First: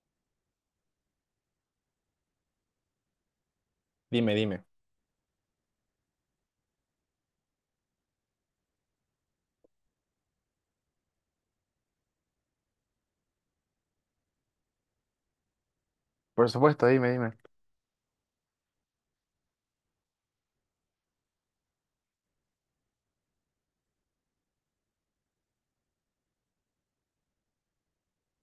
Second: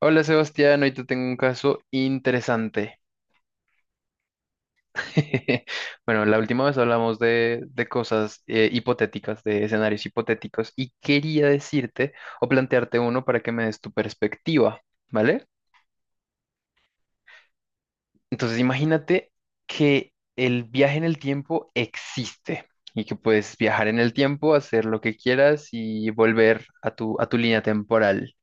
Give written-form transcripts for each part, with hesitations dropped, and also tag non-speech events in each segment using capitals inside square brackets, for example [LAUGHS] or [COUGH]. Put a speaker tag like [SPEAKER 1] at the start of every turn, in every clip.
[SPEAKER 1] Hola Sebastián, hoy te tengo un caso interesante.
[SPEAKER 2] Dime, dime.
[SPEAKER 1] [LAUGHS] Bueno, la última vez hablamos de cosas hipotéticas, de escenarios hipotéticos, y quería decirte o plantearte uno para que me des tu perspectiva, ¿vale?
[SPEAKER 2] Por supuesto, dime, dime.
[SPEAKER 1] Entonces imagínate que el viaje en el tiempo existe y que puedes viajar en el tiempo, hacer lo que quieras y volver a tu línea temporal.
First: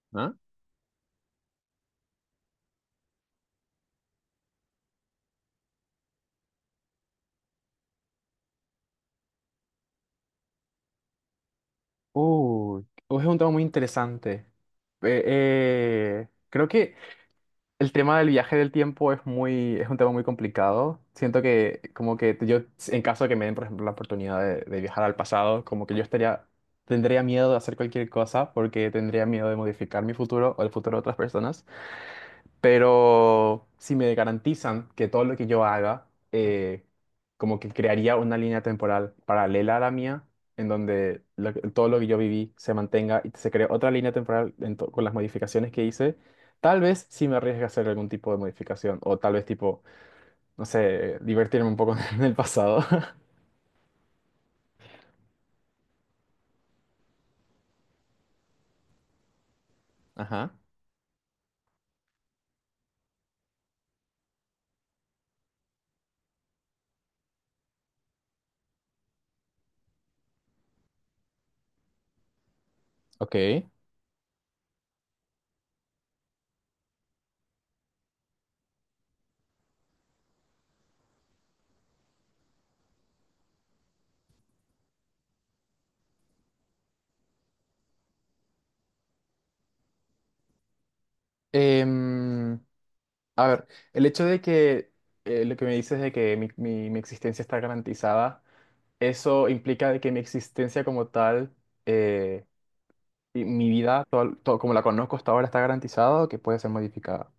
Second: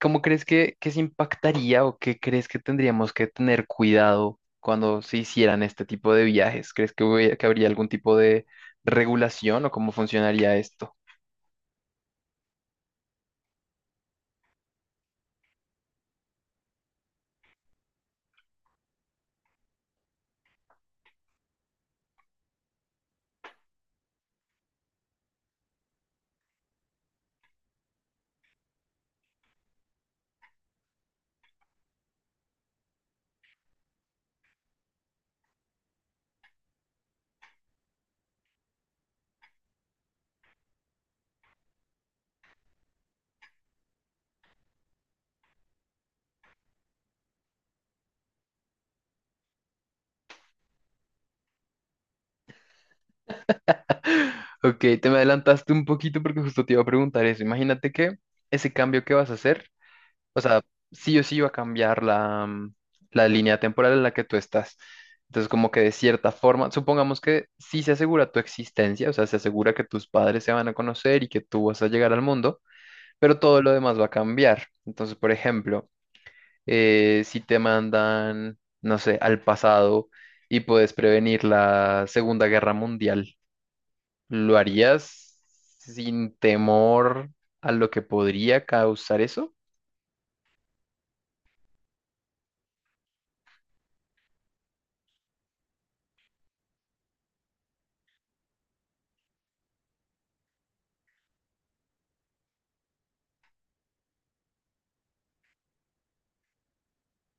[SPEAKER 1] ¿Cómo
[SPEAKER 2] ¿Ah?
[SPEAKER 1] crees que se impactaría o qué crees que tendríamos que tener cuidado cuando se hicieran este tipo de viajes? ¿Crees que habría algún tipo de regulación o cómo funcionaría esto?
[SPEAKER 2] Uh, es un tema muy interesante. Creo que el tema del viaje del tiempo es un tema muy complicado. Siento que como que yo, en caso de que me den, por ejemplo, la oportunidad de viajar al pasado, como que yo estaría, tendría miedo de hacer cualquier cosa porque tendría miedo de modificar mi futuro o el futuro de otras personas. Pero si me garantizan que todo lo que yo haga, como que crearía una línea temporal paralela a la mía, en donde todo lo que yo viví se mantenga y se cree otra línea temporal con las modificaciones que hice, tal vez sí me arriesgue a hacer algún tipo de modificación, o tal vez tipo, no sé, divertirme un poco [LAUGHS] en el pasado. [LAUGHS]
[SPEAKER 1] Ok, te me adelantaste un poquito porque justo te iba a preguntar eso. Imagínate que ese cambio que vas a hacer, o
[SPEAKER 2] Ajá,
[SPEAKER 1] sea, sí o sí va a cambiar la línea temporal en la que tú estás. Entonces, como que de cierta forma, supongamos que sí se asegura tu existencia, o sea, se asegura que tus padres se van a conocer y que tú vas a llegar al mundo, pero todo
[SPEAKER 2] ok.
[SPEAKER 1] lo demás va a cambiar. Entonces, por ejemplo, si te mandan, no sé, al pasado y puedes prevenir la Segunda Guerra Mundial, ¿lo harías sin temor a lo que podría causar eso?
[SPEAKER 2] Em, a ver, el hecho de que lo que me dices de que mi existencia está garantizada. Eso implica de que mi existencia como tal, eh, y mi vida, todo como la conozco hasta ahora, está garantizado que puede ser modificada.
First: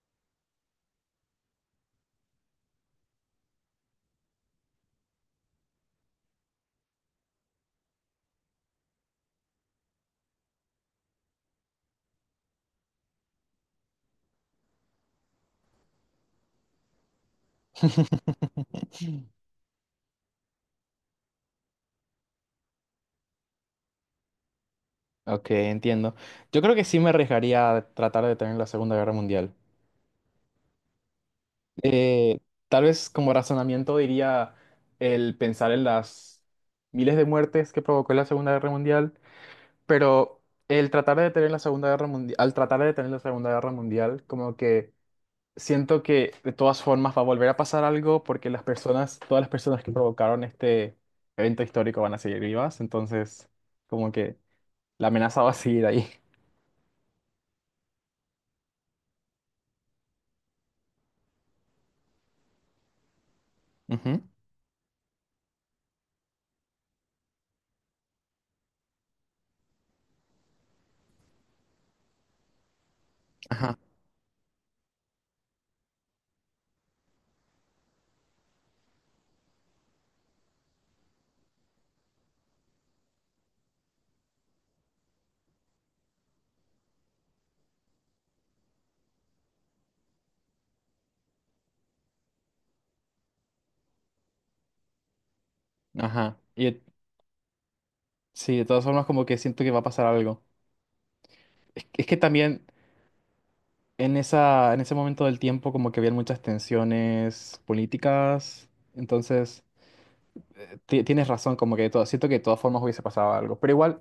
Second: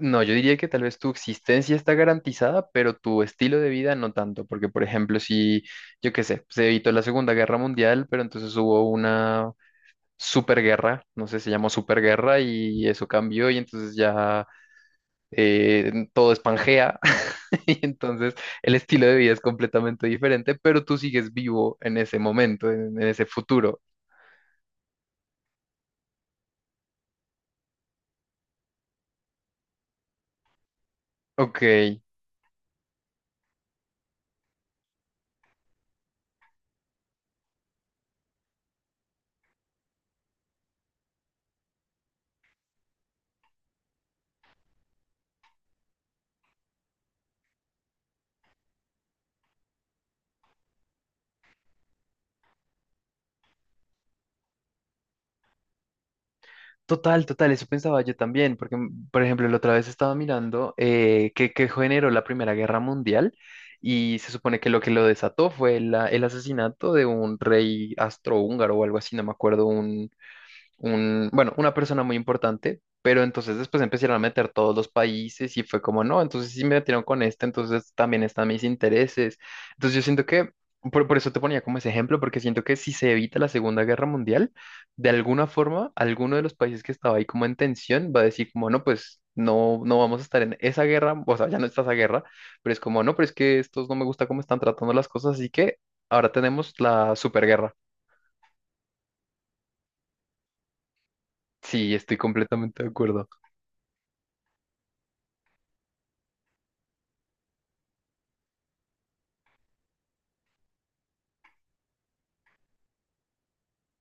[SPEAKER 1] No, yo diría que tal vez tu existencia está garantizada, pero tu estilo de vida no tanto, porque por ejemplo, si, yo qué sé, se evitó la Segunda Guerra Mundial, pero entonces hubo una superguerra, no sé, se llamó superguerra y eso cambió y entonces ya, todo es Pangea [LAUGHS] y entonces el estilo de
[SPEAKER 2] [LAUGHS]
[SPEAKER 1] vida es completamente diferente, pero tú sigues vivo en ese momento, en ese futuro.
[SPEAKER 2] Ok, entiendo. Yo creo que sí me arriesgaría a tratar de tener la Segunda Guerra Mundial.
[SPEAKER 1] Ok,
[SPEAKER 2] Eh, Tal vez como razonamiento diría el pensar en las miles de muertes que provocó la Segunda Guerra Mundial, pero el tratar de detener la Segunda Guerra Mundial, al tratar de detener la Segunda Guerra Mundial, como que siento que de todas formas va a volver a pasar algo porque las personas, todas las personas que provocaron este evento histórico van a seguir vivas, entonces como que la amenaza va a seguir ahí.
[SPEAKER 1] total, total, eso pensaba yo también, porque por ejemplo la otra vez estaba mirando que generó la Primera Guerra Mundial y
[SPEAKER 2] Ujú,
[SPEAKER 1] se supone que lo desató fue el asesinato de un rey astrohúngaro o algo así, no me acuerdo, bueno, una persona muy importante, pero entonces
[SPEAKER 2] ajá,
[SPEAKER 1] después empezaron a meter todos los países y fue como, no, entonces sí me metieron con este, entonces también están mis intereses. Entonces yo siento que, por eso te ponía como ese ejemplo, porque siento que si se evita la Segunda Guerra Mundial, de alguna forma, alguno de los países que estaba ahí como en tensión va a decir como, no, pues. No, no vamos a estar en esa guerra, o sea, ya no está esa guerra, pero es como, no, pero es que estos no me gusta cómo están tratando las cosas, así que ahora
[SPEAKER 2] ajá.
[SPEAKER 1] tenemos la superguerra.
[SPEAKER 2] Sí, de todas formas como que siento que va a pasar algo.
[SPEAKER 1] Sí,
[SPEAKER 2] Que es
[SPEAKER 1] estoy
[SPEAKER 2] que también
[SPEAKER 1] completamente de acuerdo.
[SPEAKER 2] en en ese momento del tiempo como que habían muchas tensiones políticas, entonces tienes razón, como que siento que de todas formas hubiese pasado algo, pero igual...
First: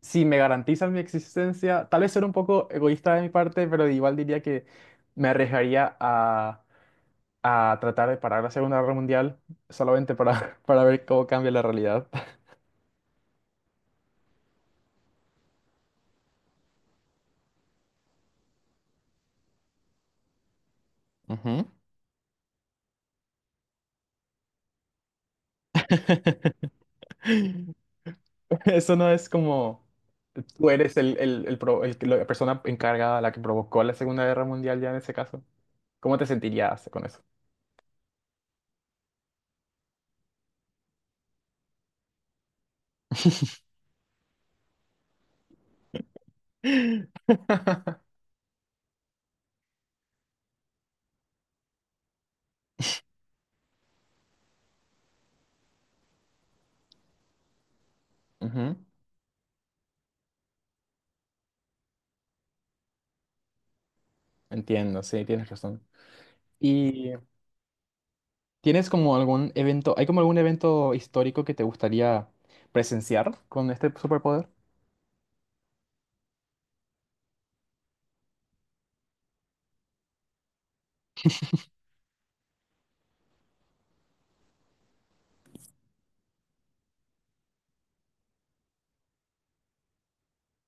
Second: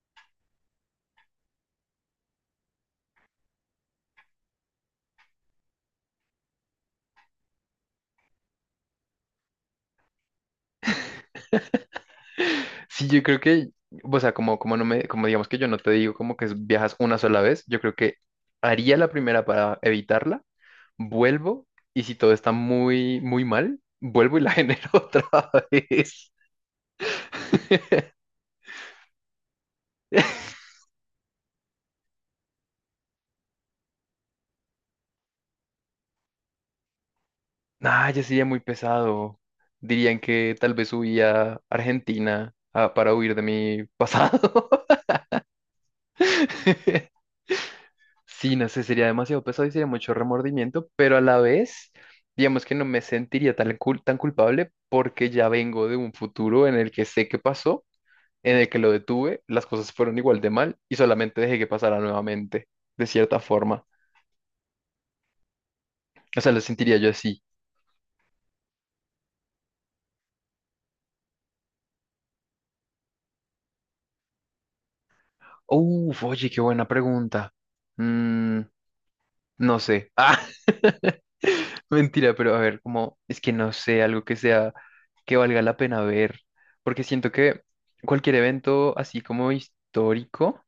[SPEAKER 2] Si me garantizan mi existencia, tal vez ser un poco egoísta de mi parte, pero igual diría que me arriesgaría a tratar de parar la Segunda Guerra Mundial solamente para, [LAUGHS] para ver cómo cambia la realidad.
[SPEAKER 1] Sí, yo creo que, o sea, como digamos que yo no te digo como que viajas una sola vez, yo creo que haría la primera para evitarla,
[SPEAKER 2] [LAUGHS]
[SPEAKER 1] vuelvo
[SPEAKER 2] Ujú.
[SPEAKER 1] y si todo está muy, muy mal, vuelvo y la [LAUGHS] genero otra vez.
[SPEAKER 2] [LAUGHS]
[SPEAKER 1] [LAUGHS]
[SPEAKER 2] Eso no es como tú eres el, la persona encargada, la que provocó la Segunda Guerra Mundial ya en ese caso. ¿Cómo te sentirías con eso?
[SPEAKER 1] Nah, ya sería muy pesado. Dirían que tal vez huía a Argentina para huir de mi pasado. [LAUGHS]
[SPEAKER 2] [LAUGHS]
[SPEAKER 1] Sí, no sé, sería demasiado pesado y sería mucho remordimiento, pero a la vez, digamos que no me sentiría tan culpable porque ya vengo de un futuro en el que sé qué pasó, en el
[SPEAKER 2] Ujú.
[SPEAKER 1] que lo detuve, las cosas fueron igual de mal y solamente dejé que pasara nuevamente, de cierta forma.
[SPEAKER 2] Entiendo, sí, tienes razón.
[SPEAKER 1] O sea, lo sentiría yo así.
[SPEAKER 2] ¿Tienes como algún evento, hay como algún evento histórico que te gustaría presenciar con este superpoder?
[SPEAKER 1] Uf, oye, qué buena pregunta. Mm, No sé. Ah, [LAUGHS] mentira, pero a ver, como es que no sé, algo que sea, que valga la pena ver, porque siento que cualquier evento así como histórico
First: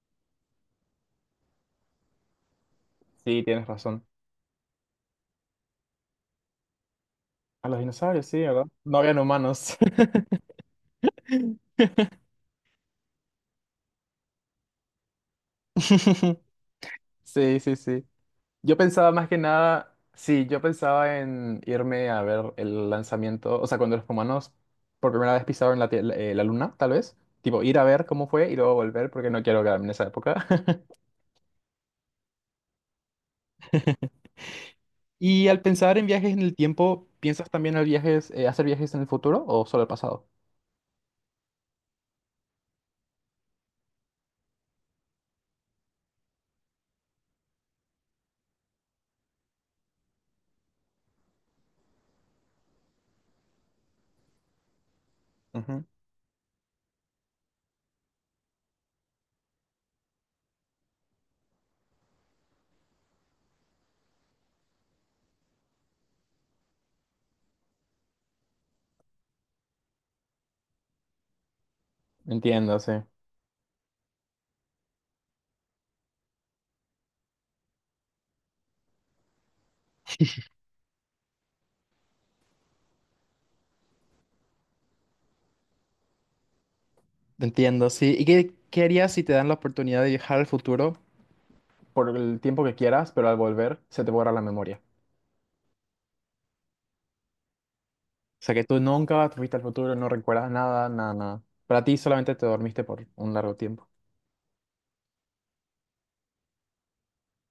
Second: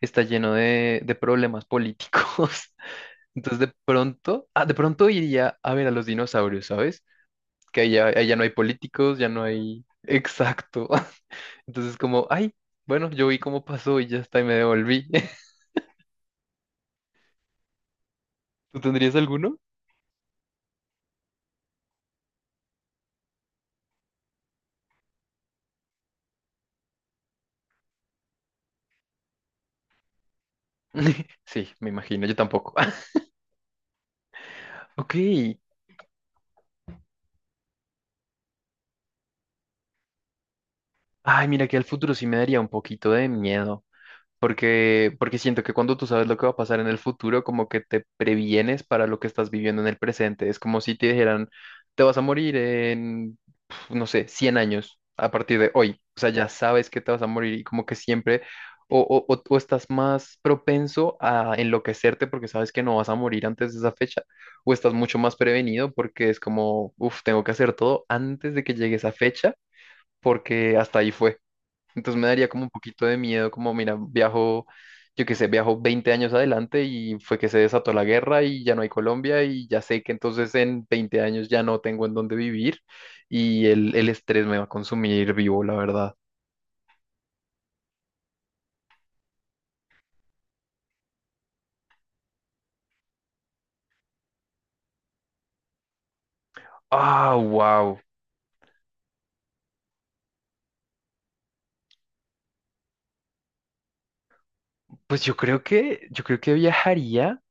[SPEAKER 1] está lleno de problemas políticos. [LAUGHS]
[SPEAKER 2] Sí,
[SPEAKER 1] Entonces
[SPEAKER 2] tienes
[SPEAKER 1] de
[SPEAKER 2] razón.
[SPEAKER 1] pronto, de pronto iría a ver a los dinosaurios, ¿sabes?
[SPEAKER 2] A los
[SPEAKER 1] Que ahí ya,
[SPEAKER 2] dinosaurios,
[SPEAKER 1] ahí ya
[SPEAKER 2] sí,
[SPEAKER 1] no hay
[SPEAKER 2] ¿verdad? No
[SPEAKER 1] políticos,
[SPEAKER 2] habían
[SPEAKER 1] ya no
[SPEAKER 2] humanos.
[SPEAKER 1] hay. Exacto. [LAUGHS] Entonces como, ay, bueno, yo vi cómo pasó y ya está y me devolví. [LAUGHS]
[SPEAKER 2] [LAUGHS] Sí, sí, sí. Yo
[SPEAKER 1] ¿Tú
[SPEAKER 2] pensaba
[SPEAKER 1] tendrías
[SPEAKER 2] más que
[SPEAKER 1] alguno?
[SPEAKER 2] nada, sí, yo pensaba en irme a ver el lanzamiento, o sea, cuando los humanos por primera vez pisaron la, tie- la la luna, tal vez. Tipo, ir a ver cómo fue y luego volver porque no quiero quedarme en esa época. [LAUGHS]
[SPEAKER 1] [LAUGHS] Sí, me imagino, yo tampoco. [LAUGHS] Ok,
[SPEAKER 2] Y al pensar en viajes en el tiempo, ¿piensas también en viajes, hacer viajes en el futuro o solo el pasado?
[SPEAKER 1] ay, mira que el futuro sí me daría un poquito de miedo, porque siento que cuando tú sabes lo que va a pasar en el futuro, como que te previenes para lo que estás viviendo en el presente. Es como si te dijeran, te vas a morir en, no sé, 100 años a partir de hoy. O sea, ya sabes que te vas a morir y como que siempre o estás más propenso a enloquecerte porque sabes que no vas a morir antes de esa fecha, o estás mucho más prevenido porque es como, uff, tengo que hacer todo antes de que llegue esa fecha porque hasta ahí fue. Entonces me daría como un
[SPEAKER 2] Entiendo, sí.
[SPEAKER 1] poquito de miedo, como mira, viajo, yo qué sé, viajo 20 años adelante y fue que se desató la guerra y ya no hay Colombia y ya sé que entonces en 20 años ya no tengo en dónde vivir y el estrés me va a consumir vivo, la verdad.
[SPEAKER 2] Entiendo, sí. ¿Y qué, qué harías si te dan la oportunidad de viajar al futuro? Por el tiempo que quieras, pero al volver se te borra la memoria.
[SPEAKER 1] Ah, wow.
[SPEAKER 2] O sea que tú nunca fuiste al futuro, no recuerdas nada, nada, nada. Para ti solamente te dormiste por un largo tiempo.
[SPEAKER 1] Pues yo creo que viajaría.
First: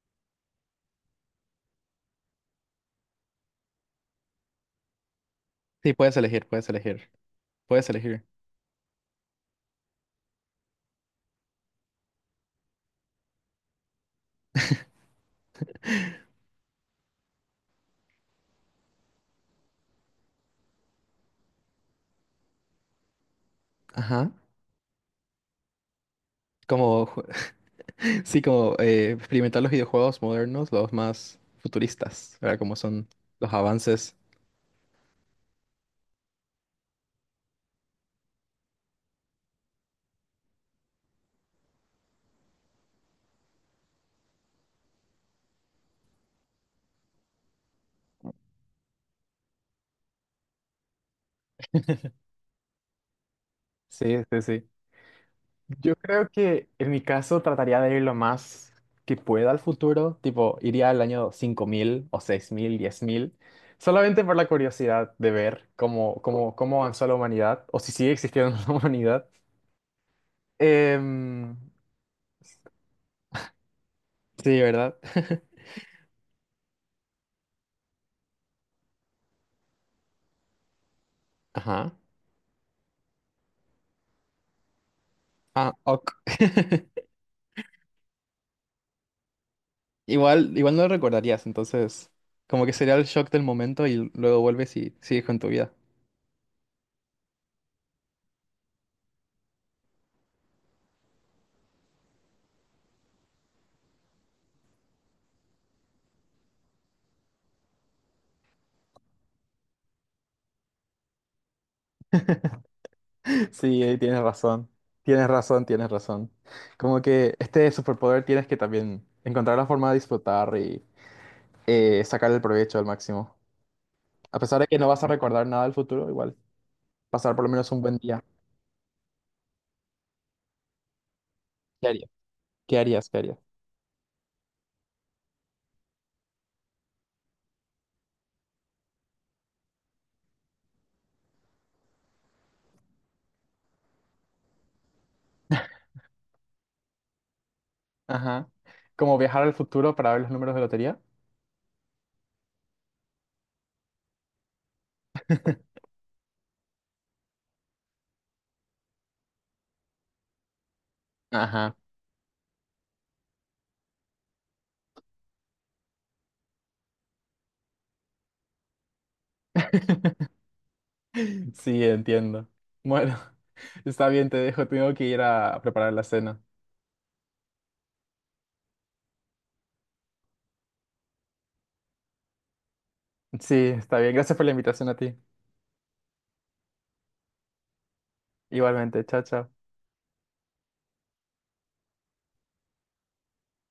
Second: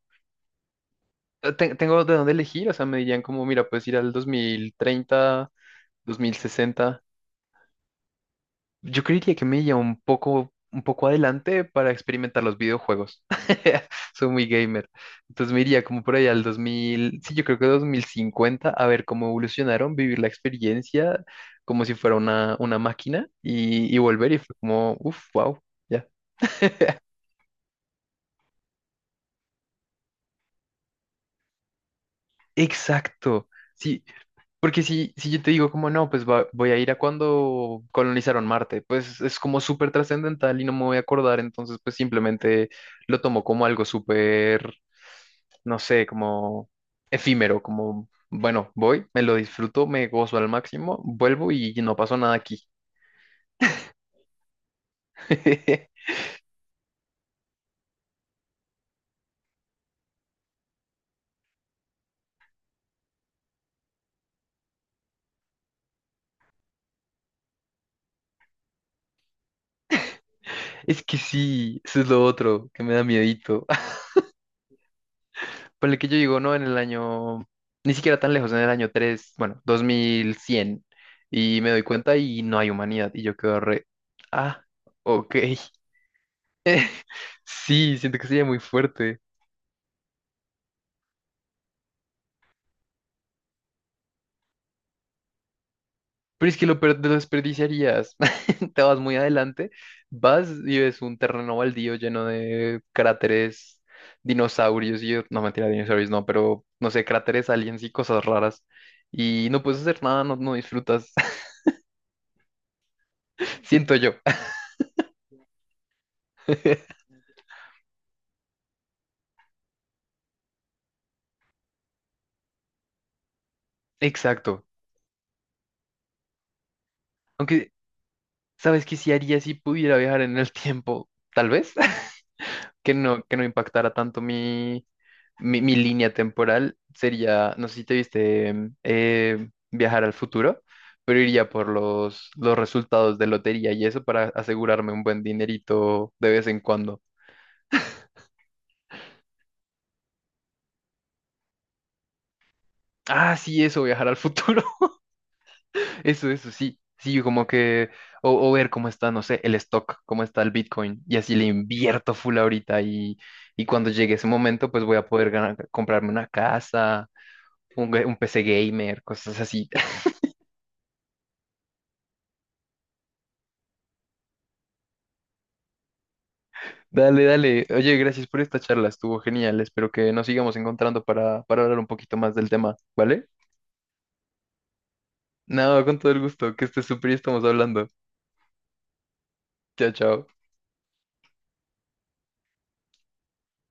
[SPEAKER 1] Tengo de dónde elegir, o sea, me dirían como, mira, puedes ir al 2030,
[SPEAKER 2] Sí, puedes elegir, puedes
[SPEAKER 1] 2060.
[SPEAKER 2] elegir. Puedes elegir.
[SPEAKER 1] Yo creería que me lleva un poco adelante para experimentar los videojuegos. [LAUGHS] Soy muy gamer. Entonces me iría como por allá al 2000, sí, yo creo que 2050, a ver cómo evolucionaron, vivir la experiencia como si fuera una máquina y
[SPEAKER 2] Ajá.
[SPEAKER 1] volver y fue como, uff, wow, ya.
[SPEAKER 2] Como, [LAUGHS] sí, como experimentar los videojuegos modernos, los más futuristas, ¿verdad? Como son
[SPEAKER 1] Exacto.
[SPEAKER 2] los
[SPEAKER 1] Sí,
[SPEAKER 2] avances.
[SPEAKER 1] porque si yo te digo como no, pues voy a ir a cuando colonizaron Marte, pues es como súper trascendental y no me voy a acordar, entonces pues simplemente lo tomo como algo súper, no sé, como efímero, como, bueno, voy, me lo disfruto, me gozo al máximo, vuelvo y no pasó nada aquí.
[SPEAKER 2] Sí, sí, sí. Yo
[SPEAKER 1] [LAUGHS]
[SPEAKER 2] creo que en mi caso trataría de ir lo más que pueda al futuro, tipo iría al año 5000 o 6000, 10.000, solamente por la curiosidad de ver cómo, cómo, cómo avanzó la humanidad o si sigue existiendo [LAUGHS] la humanidad.
[SPEAKER 1] Es que
[SPEAKER 2] Em,
[SPEAKER 1] sí, eso es lo otro que me da miedito.
[SPEAKER 2] sí, ¿verdad? [LAUGHS]
[SPEAKER 1] Ponle que yo digo, ¿no? En el año, ni siquiera tan lejos, en el año 3 bueno, 2100 y me doy
[SPEAKER 2] Ajá.
[SPEAKER 1] cuenta y no hay humanidad, y yo quedo re, ah, ok,
[SPEAKER 2] Ah,
[SPEAKER 1] [LAUGHS]
[SPEAKER 2] ok. [LAUGHS]
[SPEAKER 1] sí, siento que sería muy fuerte,
[SPEAKER 2] Igual, igual no lo recordarías, entonces como que sería el shock del momento y luego vuelves y sigues con tu vida.
[SPEAKER 1] pero es que lo desperdiciarías, [LAUGHS] te vas muy adelante, vas y ves un terreno baldío lleno de cráteres, dinosaurios, y yo, no, mentira, dinosaurios no, pero, no sé, cráteres, aliens y cosas raras, y no puedes hacer nada, no, no disfrutas, [LAUGHS]
[SPEAKER 2] Sí,
[SPEAKER 1] siento
[SPEAKER 2] ahí
[SPEAKER 1] yo.
[SPEAKER 2] tienes razón. Tienes razón, tienes razón.
[SPEAKER 1] [LAUGHS]
[SPEAKER 2] Como que este superpoder tienes que también encontrar la forma de disfrutar y sacar el provecho al máximo. A pesar
[SPEAKER 1] Exacto.
[SPEAKER 2] de que no vas a recordar nada del futuro, igual pasar por lo menos
[SPEAKER 1] Aunque,
[SPEAKER 2] un buen día.
[SPEAKER 1] ¿sabes qué sí haría si pudiera viajar en el tiempo? Tal vez,
[SPEAKER 2] ¿Qué harías?
[SPEAKER 1] [LAUGHS]
[SPEAKER 2] ¿Qué harías? ¿Qué
[SPEAKER 1] que
[SPEAKER 2] harías?
[SPEAKER 1] no impactara tanto mi, línea temporal. Sería, no sé si te viste viajar al futuro, pero iría por los resultados de lotería y eso para asegurarme un buen dinerito de vez en cuando.
[SPEAKER 2] Ajá. Como viajar al futuro para ver los números de lotería.
[SPEAKER 1] Ah, sí, eso, viajar al futuro. Eso, sí. Sí, como que, o ver cómo está, no sé, el stock, cómo está el Bitcoin, y así le
[SPEAKER 2] Ajá.
[SPEAKER 1] invierto full ahorita y cuando llegue ese momento, pues voy a poder comprarme una casa, un PC gamer, cosas así. [LAUGHS]
[SPEAKER 2] [LAUGHS] Sí, entiendo. Bueno, [LAUGHS] está bien, te dejo. Tengo que ir a preparar la cena.
[SPEAKER 1] Dale, dale. Oye, gracias por esta charla, estuvo genial. Espero que nos sigamos encontrando para hablar un poquito más del tema, ¿vale?
[SPEAKER 2] Sí, está bien. Gracias por la invitación a ti.
[SPEAKER 1] No, con todo el gusto, que estés súper y estamos hablando.
[SPEAKER 2] Igualmente, chao, chao.
[SPEAKER 1] Chao, chao.